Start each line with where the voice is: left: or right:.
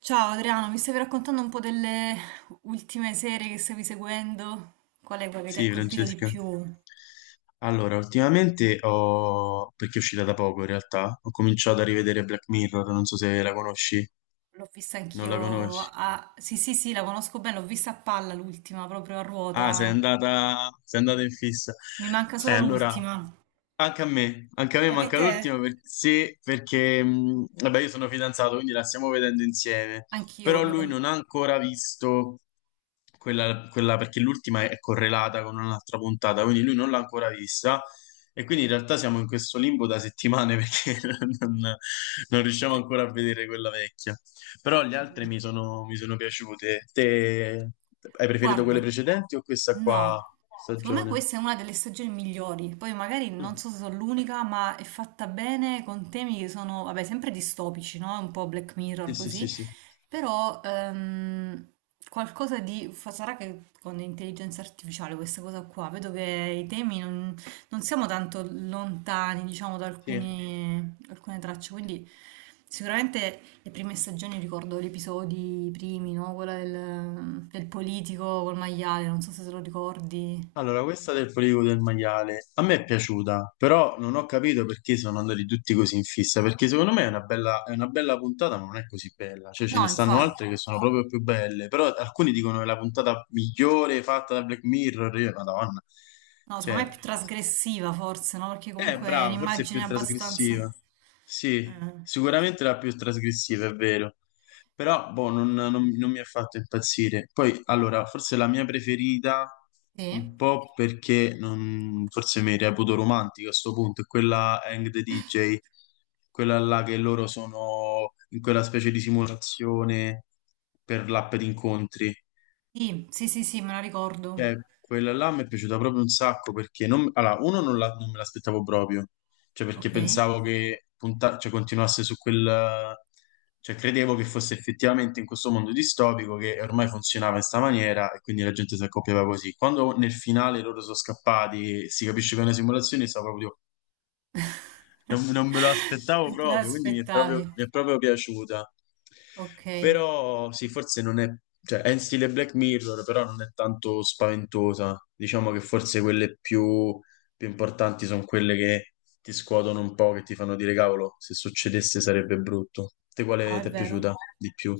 right: Ciao Adriano, mi stavi raccontando un po' delle ultime serie che stavi seguendo? Qual è quella che ti ha
left: Sì,
right: colpito di
left: Francesca.
right: più?
left: Allora, ultimamente ho, perché è uscita da poco in realtà, ho cominciato a rivedere Black Mirror, non so se la conosci,
right: L'ho vista
left: non la
right: anch'io
left: conosci.
right: a... Sì, sì, sì, la conosco bene, l'ho vista a palla l'ultima, proprio a
left: Ah, sei
right: ruota.
left: andata, sei andata in fissa.
right: Mi manca solo
left: Allora,
right: l'ultima.
left: anche a me
right: Anche
left: manca
right: te?
left: l'ultima sì, perché, vabbè, io sono fidanzato, quindi la stiamo vedendo insieme,
right: Anch'io,
left: però
right: il mio
left: lui non ha ancora visto quella, perché l'ultima è correlata con un'altra puntata, quindi lui non l'ha ancora vista e quindi in realtà siamo in questo limbo da settimane perché non non riusciamo ancora a vedere quella vecchia. Però le altre
right: compagno.
left: mi sono piaciute. Te hai preferito quelle
right: Guarda,
left: precedenti o questa qua
right: no, secondo me
left: stagione?
right: questa è una delle stagioni migliori. Poi magari non
left: Mm,
right: so se sono l'unica, ma è fatta bene con temi che sono, vabbè, sempre distopici, no? Un po' Black
left: sì,
right: Mirror
left: sì, sì,
right: così,
left: sì.
right: però qualcosa di... fa- Sarà che con l'intelligenza artificiale questa cosa qua, vedo che i temi non, non siamo tanto lontani, diciamo, da
left: Sì.
right: alcune tracce, quindi sicuramente le prime stagioni ricordo gli episodi primi, no? Quella del politico col maiale, non so se te lo ricordi.
left: Allora, questa del poligono del maiale a me è piaciuta, però non ho capito perché sono andati tutti così in fissa, perché secondo me è una bella puntata, ma non è così bella, cioè ce
right: No,
left: ne stanno
right: infatti,
left: altre che sono proprio più belle, però alcuni dicono che è la puntata migliore fatta da Black Mirror, io, Madonna,
right: no, secondo me è più
left: cioè,
right: trasgressiva forse, no? Perché comunque è
left: bravo, forse è
right: un'immagine
left: più
right: abbastanza...
left: trasgressiva, sì,
right: eh, che-
left: sicuramente la più trasgressiva, è vero. Però, boh, non mi ha fatto impazzire. Poi, allora, forse la mia preferita,
right: Sì.
left: un po' perché forse mi reputo romantico a sto punto, è quella Hang the DJ, quella là che loro sono in quella specie di simulazione per l'app di incontri.
right: Sì, sì, sì, sì, me la ricordo.
left: Quella là mi è piaciuta proprio un sacco perché non, allora, uno non, non me l'aspettavo proprio, cioè perché
right: Ok.
left: pensavo che cioè, continuasse su quel, cioè credevo che fosse effettivamente in questo mondo distopico che ormai funzionava in sta maniera e quindi la gente si accoppiava così. Quando nel finale loro sono scappati e si capisce che è una simulazione, stavo proprio non me lo aspettavo
right: Non te
left: proprio, quindi mi è proprio,
right: l'aspettavi.
left: mi è proprio piaciuta.
right: Ok.
left: Però sì, forse non è, cioè è in stile Black Mirror, però non è tanto spaventosa. Diciamo che forse quelle più importanti sono quelle che ti scuotono un po', che ti fanno dire cavolo, se succedesse sarebbe brutto. Te
right: No,
left: quale
right: è
left: ti è
right: vero.
left: piaciuta di più?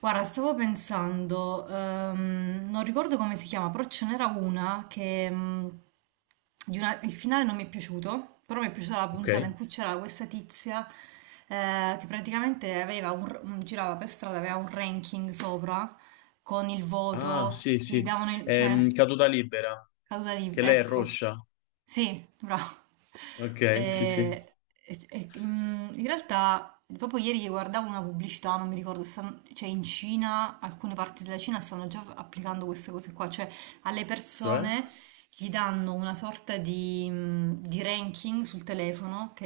right: Guarda, stavo pensando, non ricordo come si chiama, però ce n'era una che di una- il finale non mi è piaciuto, però mi è piaciuta la
left: Ok?
right: puntata in cui c'era questa tizia che praticamente aveva un r- un- girava per strada, aveva un ranking sopra con il
left: Ah,
right: voto
left: sì,
right: che gli
left: sì.
right: davano, in- cioè
left: Caduta libera,
right: Causa
left: che
right: libera,
left: lei è
right: ecco.
left: rossa.
right: Sì, bravo.
left: Ok, sì, sì.
right: Eh, e- mm, in realtà, proprio ieri guardavo una pubblicità, non mi ricordo, stan- cioè in Cina, alcune parti della Cina stanno già applicando queste cose qua, cioè alle
left: Cioè?
right: persone gli danno una sorta di, mm, di ranking sul telefono, ok?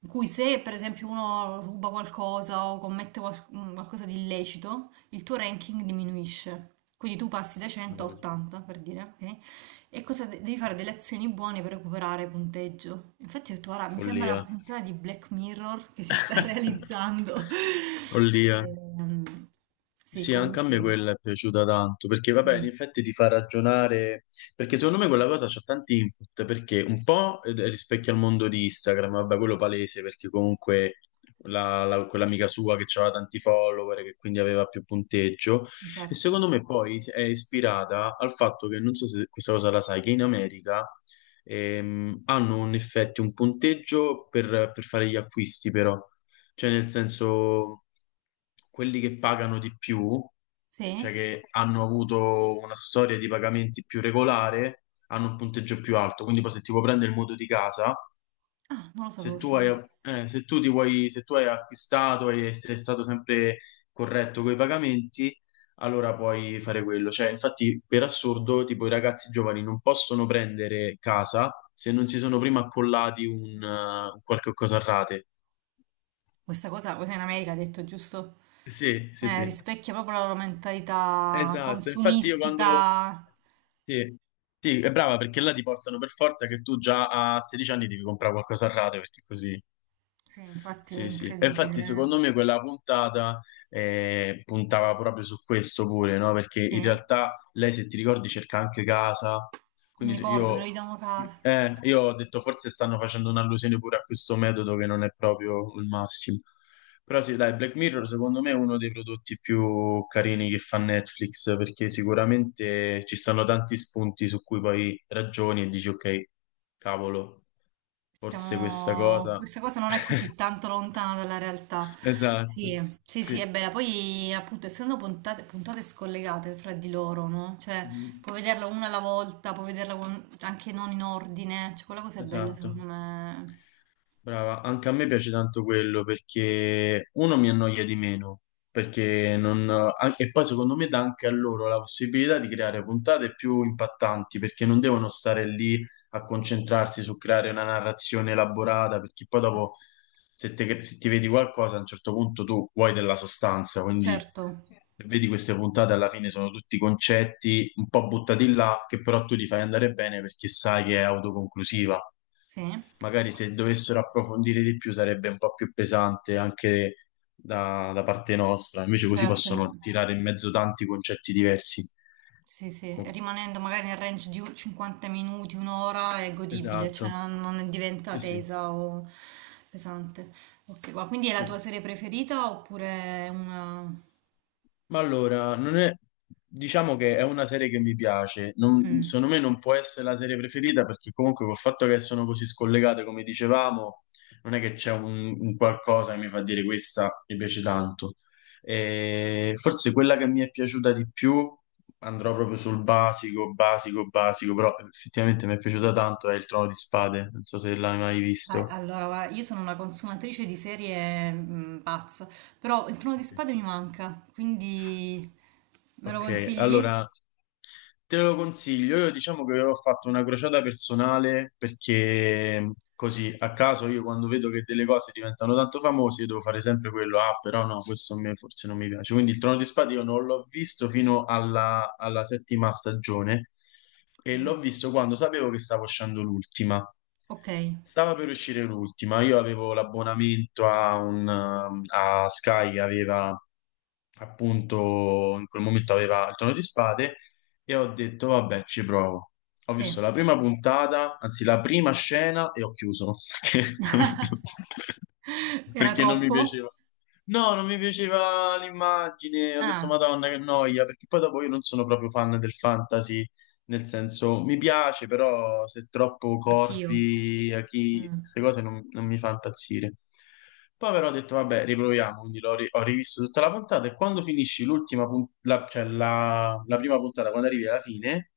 right: In cui se per esempio uno ruba qualcosa o commette qual- mm, qualcosa di illecito, il tuo ranking diminuisce. Quindi tu passi da 100 a
left: Madonna,
right: 80, per dire, ok? E cosa de- devi fare delle azioni buone per recuperare punteggio. Infatti ho detto, guarda, mi sembra la
left: follia.
right: puntata di Black Mirror che si sta realizzando.
left: Follia.
right: Ehm, sì,
left: Sì, anche a
right: comunque,
left: me quella è piaciuta tanto, perché vabbè, in
right: mm,
left: effetti ti fa ragionare, perché secondo me quella cosa c'ha tanti input, perché un po' rispecchia il mondo di Instagram, vabbè, quello palese, perché comunque quell'amica sua che aveva tanti follower, che quindi aveva più punteggio, e
right: esatto.
left: secondo me poi è ispirata al fatto che, non so se questa cosa la sai, che in America hanno un effetto, un punteggio per fare gli acquisti però. Cioè, nel senso, quelli che pagano di più, cioè
right: Sì?
left: che hanno avuto una storia di pagamenti più regolare, hanno un punteggio più alto. Quindi poi se ti vuoi prendere il mutuo di casa,
right: Ah, non lo sapevo
left: se tu
right: questa
left: hai,
right: cosa.
left: se tu ti vuoi, se tu hai acquistato e sei stato sempre corretto con i pagamenti, allora puoi fare quello. Cioè, infatti, per assurdo, tipo i ragazzi giovani non possono prendere casa se non si sono prima accollati un qualche cosa a rate.
right: Questa cosa, cosa in America ha detto, giusto?
left: Sì, sì, sì.
right: Rispecchia proprio la loro mentalità
left: Esatto, infatti io quando...
right: consumistica.
left: Sì, sì, è brava perché là ti portano per forza che tu già a 16 anni devi comprare qualcosa a rate perché così...
right: Sì, infatti è
left: Sì, sì, e infatti secondo
right: incredibile.
left: me quella puntata puntava proprio su questo pure, no? Perché in
right: Eh. Sì,
left: realtà lei, se ti ricordi, cerca anche casa,
right: mi
left: quindi
right: ricordo che noi davamo casa.
left: io ho detto forse stanno facendo un'allusione pure a questo metodo che non è proprio il massimo. Però sì, dai, Black Mirror secondo me è uno dei prodotti più carini che fa Netflix, perché sicuramente ci stanno tanti spunti su cui poi ragioni e dici ok, cavolo. Forse questa
right: Siamo-
left: cosa.
right: Questa cosa non è così tanto lontana dalla realtà.
left: Esatto,
right: Sì, sì, sì,
left: sì,
right: è bella. Poi, appunto, essendo puntate, puntate scollegate fra di loro, no? Cioè,
left: Mhm,
right: puoi vederla una alla volta, puoi vederla con- anche non in ordine. Cioè, quella cosa è bella,
left: esatto.
right: secondo me.
left: Brava, anche a me piace tanto quello perché uno mi annoia di meno, perché non... e poi secondo me dà anche a loro la possibilità di creare puntate più impattanti, perché non devono stare lì a concentrarsi su creare una narrazione elaborata, perché poi dopo
right: Infatti.
left: se, se ti vedi qualcosa a un certo punto tu vuoi della sostanza, quindi
right: Certo,
left: se vedi queste puntate alla fine sono tutti concetti un po' buttati là, che però tu li fai andare bene perché sai che è autoconclusiva
right: sì,
left: magari se dovessero approfondire di più sarebbe un po' più pesante anche da parte nostra, invece così
right: certo.
left: possono tirare in mezzo tanti concetti diversi.
right: Sì, sì,
left: Co-
right: rimanendo magari nel range di un- 50 minuti, un'ora è godibile, cioè
left: Esatto,
right: non, non diventa
left: sì, sì,
right: tesa o pesante. Ok, ma quindi è la tua
left: sì.
right: serie preferita oppure è una...
left: Ma allora, non è, diciamo che è una serie che mi piace,
right: Mm.
left: secondo me non può essere la serie preferita perché comunque col fatto che sono così scollegate come dicevamo, non è che c'è un qualcosa che mi fa dire questa mi piace tanto. E forse quella che mi è piaciuta di più, andrò proprio sul basico, basico, basico, però effettivamente mi è piaciuta tanto, è Il Trono di Spade, non so se l'hai mai
right: Ah,
left: visto.
right: allora, guarda, io sono una consumatrice di serie mm, pazza, però il Trono di Spade mi manca, quindi me lo
left: Ok,
right: consigli?
left: allora... Te lo consiglio, io diciamo che ho fatto una crociata personale perché così a caso io quando vedo che delle cose diventano tanto famose io devo fare sempre quello, ah però no, questo a me forse non mi piace. Quindi il Trono di Spade io non l'ho visto fino alla settima stagione e
right: Mm.
left: l'ho visto quando sapevo che stava uscendo l'ultima.
right: Ok,
left: Stava per uscire l'ultima, io avevo l'abbonamento a Sky che aveva appunto in quel momento aveva il tono di spade e ho detto vabbè ci provo. Ho
right: sì.
left: visto la prima puntata, anzi la prima scena e ho chiuso perché,
right: Era
left: perché non mi
right: troppo?
left: piaceva. No, non mi piaceva l'immagine, ho detto
right: Ah,
left: Madonna che noia, perché poi dopo io non sono proprio fan del fantasy nel senso, mi piace, però se troppo
right: anch'io.
left: corvi, a chi,
right: Mm.
left: queste cose non mi fa impazzire. Poi però ho detto, vabbè, riproviamo, quindi ho rivisto tutta la puntata e quando finisci l'ultima cioè la prima puntata, quando arrivi alla fine,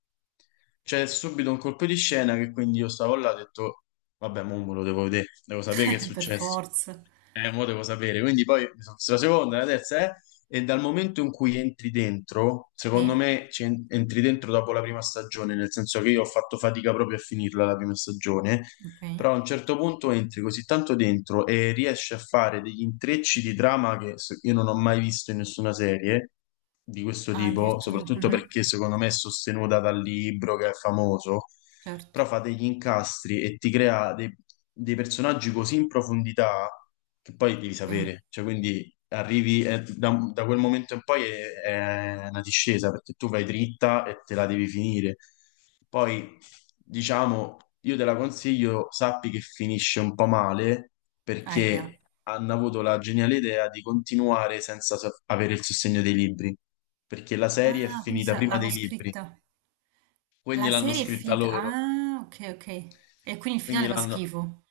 left: c'è subito un colpo di scena che quindi io stavo là e ho detto, vabbè, mo me lo devo vedere, devo sapere che è
right: Per
left: successo.
right: forza.
left: Mo devo sapere. Quindi poi mi sono visto la seconda, la terza, eh. E dal momento in cui entri dentro, secondo
right: Sì,
left: me entri dentro dopo la prima stagione, nel senso che io ho fatto fatica proprio a finirla la prima stagione,
right: ok.
left: però a un certo punto entri così tanto dentro e riesci a fare degli intrecci di trama che io non ho mai visto in nessuna serie di questo
right: Ah,
left: tipo,
right: addirittura,
left: soprattutto
right: mhm,
left: perché secondo me è sostenuta dal libro che è famoso,
right: certo.
left: però fa degli incastri e ti crea dei personaggi così in profondità che poi devi
right: Eh,
left: sapere, cioè quindi arrivi da quel momento in poi è, una discesa perché tu vai dritta e te la devi finire. Poi, diciamo, io te la consiglio, sappi che finisce un po' male
right: aia.
left: perché hanno avuto la geniale idea di continuare senza avere il sostegno dei libri, perché la serie è
right: Ah, quindi
left: finita
right: sa-
left: prima
right: l'hanno
left: dei libri,
right: scritta.
left: quindi
right: La
left: l'hanno
right: serie è
left: scritta
right: finta.
left: loro,
right: Ah, ok, ok. E quindi il
left: quindi
right: finale fa
left: l'hanno
right: schifo.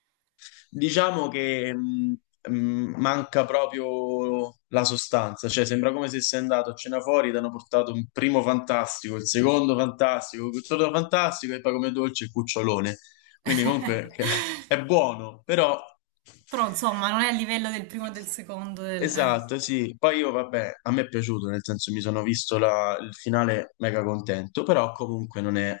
left: Diciamo che mh, manca proprio la sostanza, cioè sembra come se sei andato a cena fuori, ti hanno portato un primo fantastico, il secondo fantastico, il terzo fantastico e poi come dolce il cucciolone. Quindi comunque che- è buono, però
right: Però insomma, non è a livello del primo e del secondo. Del, eh.
left: esatto, sì. Poi io vabbè, a me è piaciuto, nel senso mi sono visto il finale mega contento, però comunque non è,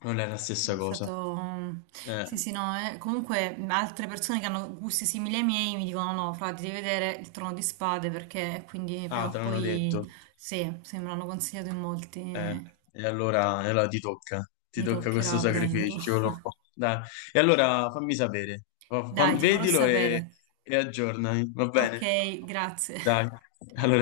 left: non è la stessa
right: È
left: cosa.
right: stato...
left: Eh.
right: Sì, sì, no. Eh. Comunque altre persone che hanno gusti simili ai miei mi dicono no, fra, ti devi vedere il Trono di Spade perché quindi prima
left: Ah,
right: o
left: te l'hanno
right: poi...
left: detto.
right: Sì, se me l'hanno consigliato in molti,
left: Eh, e allora ti tocca, ti
right: mi
left: tocca questo
right: toccherà prenderlo.
left: sacrificio, ci vuole un po'. Dai. E allora fammi sapere,
right: Dai, ti farò
left: vedilo e,
right: sapere.
left: e aggiornami, va
right: Ok,
left: bene?
right: grazie.
left: Dai,
right: Ciao.
left: allora.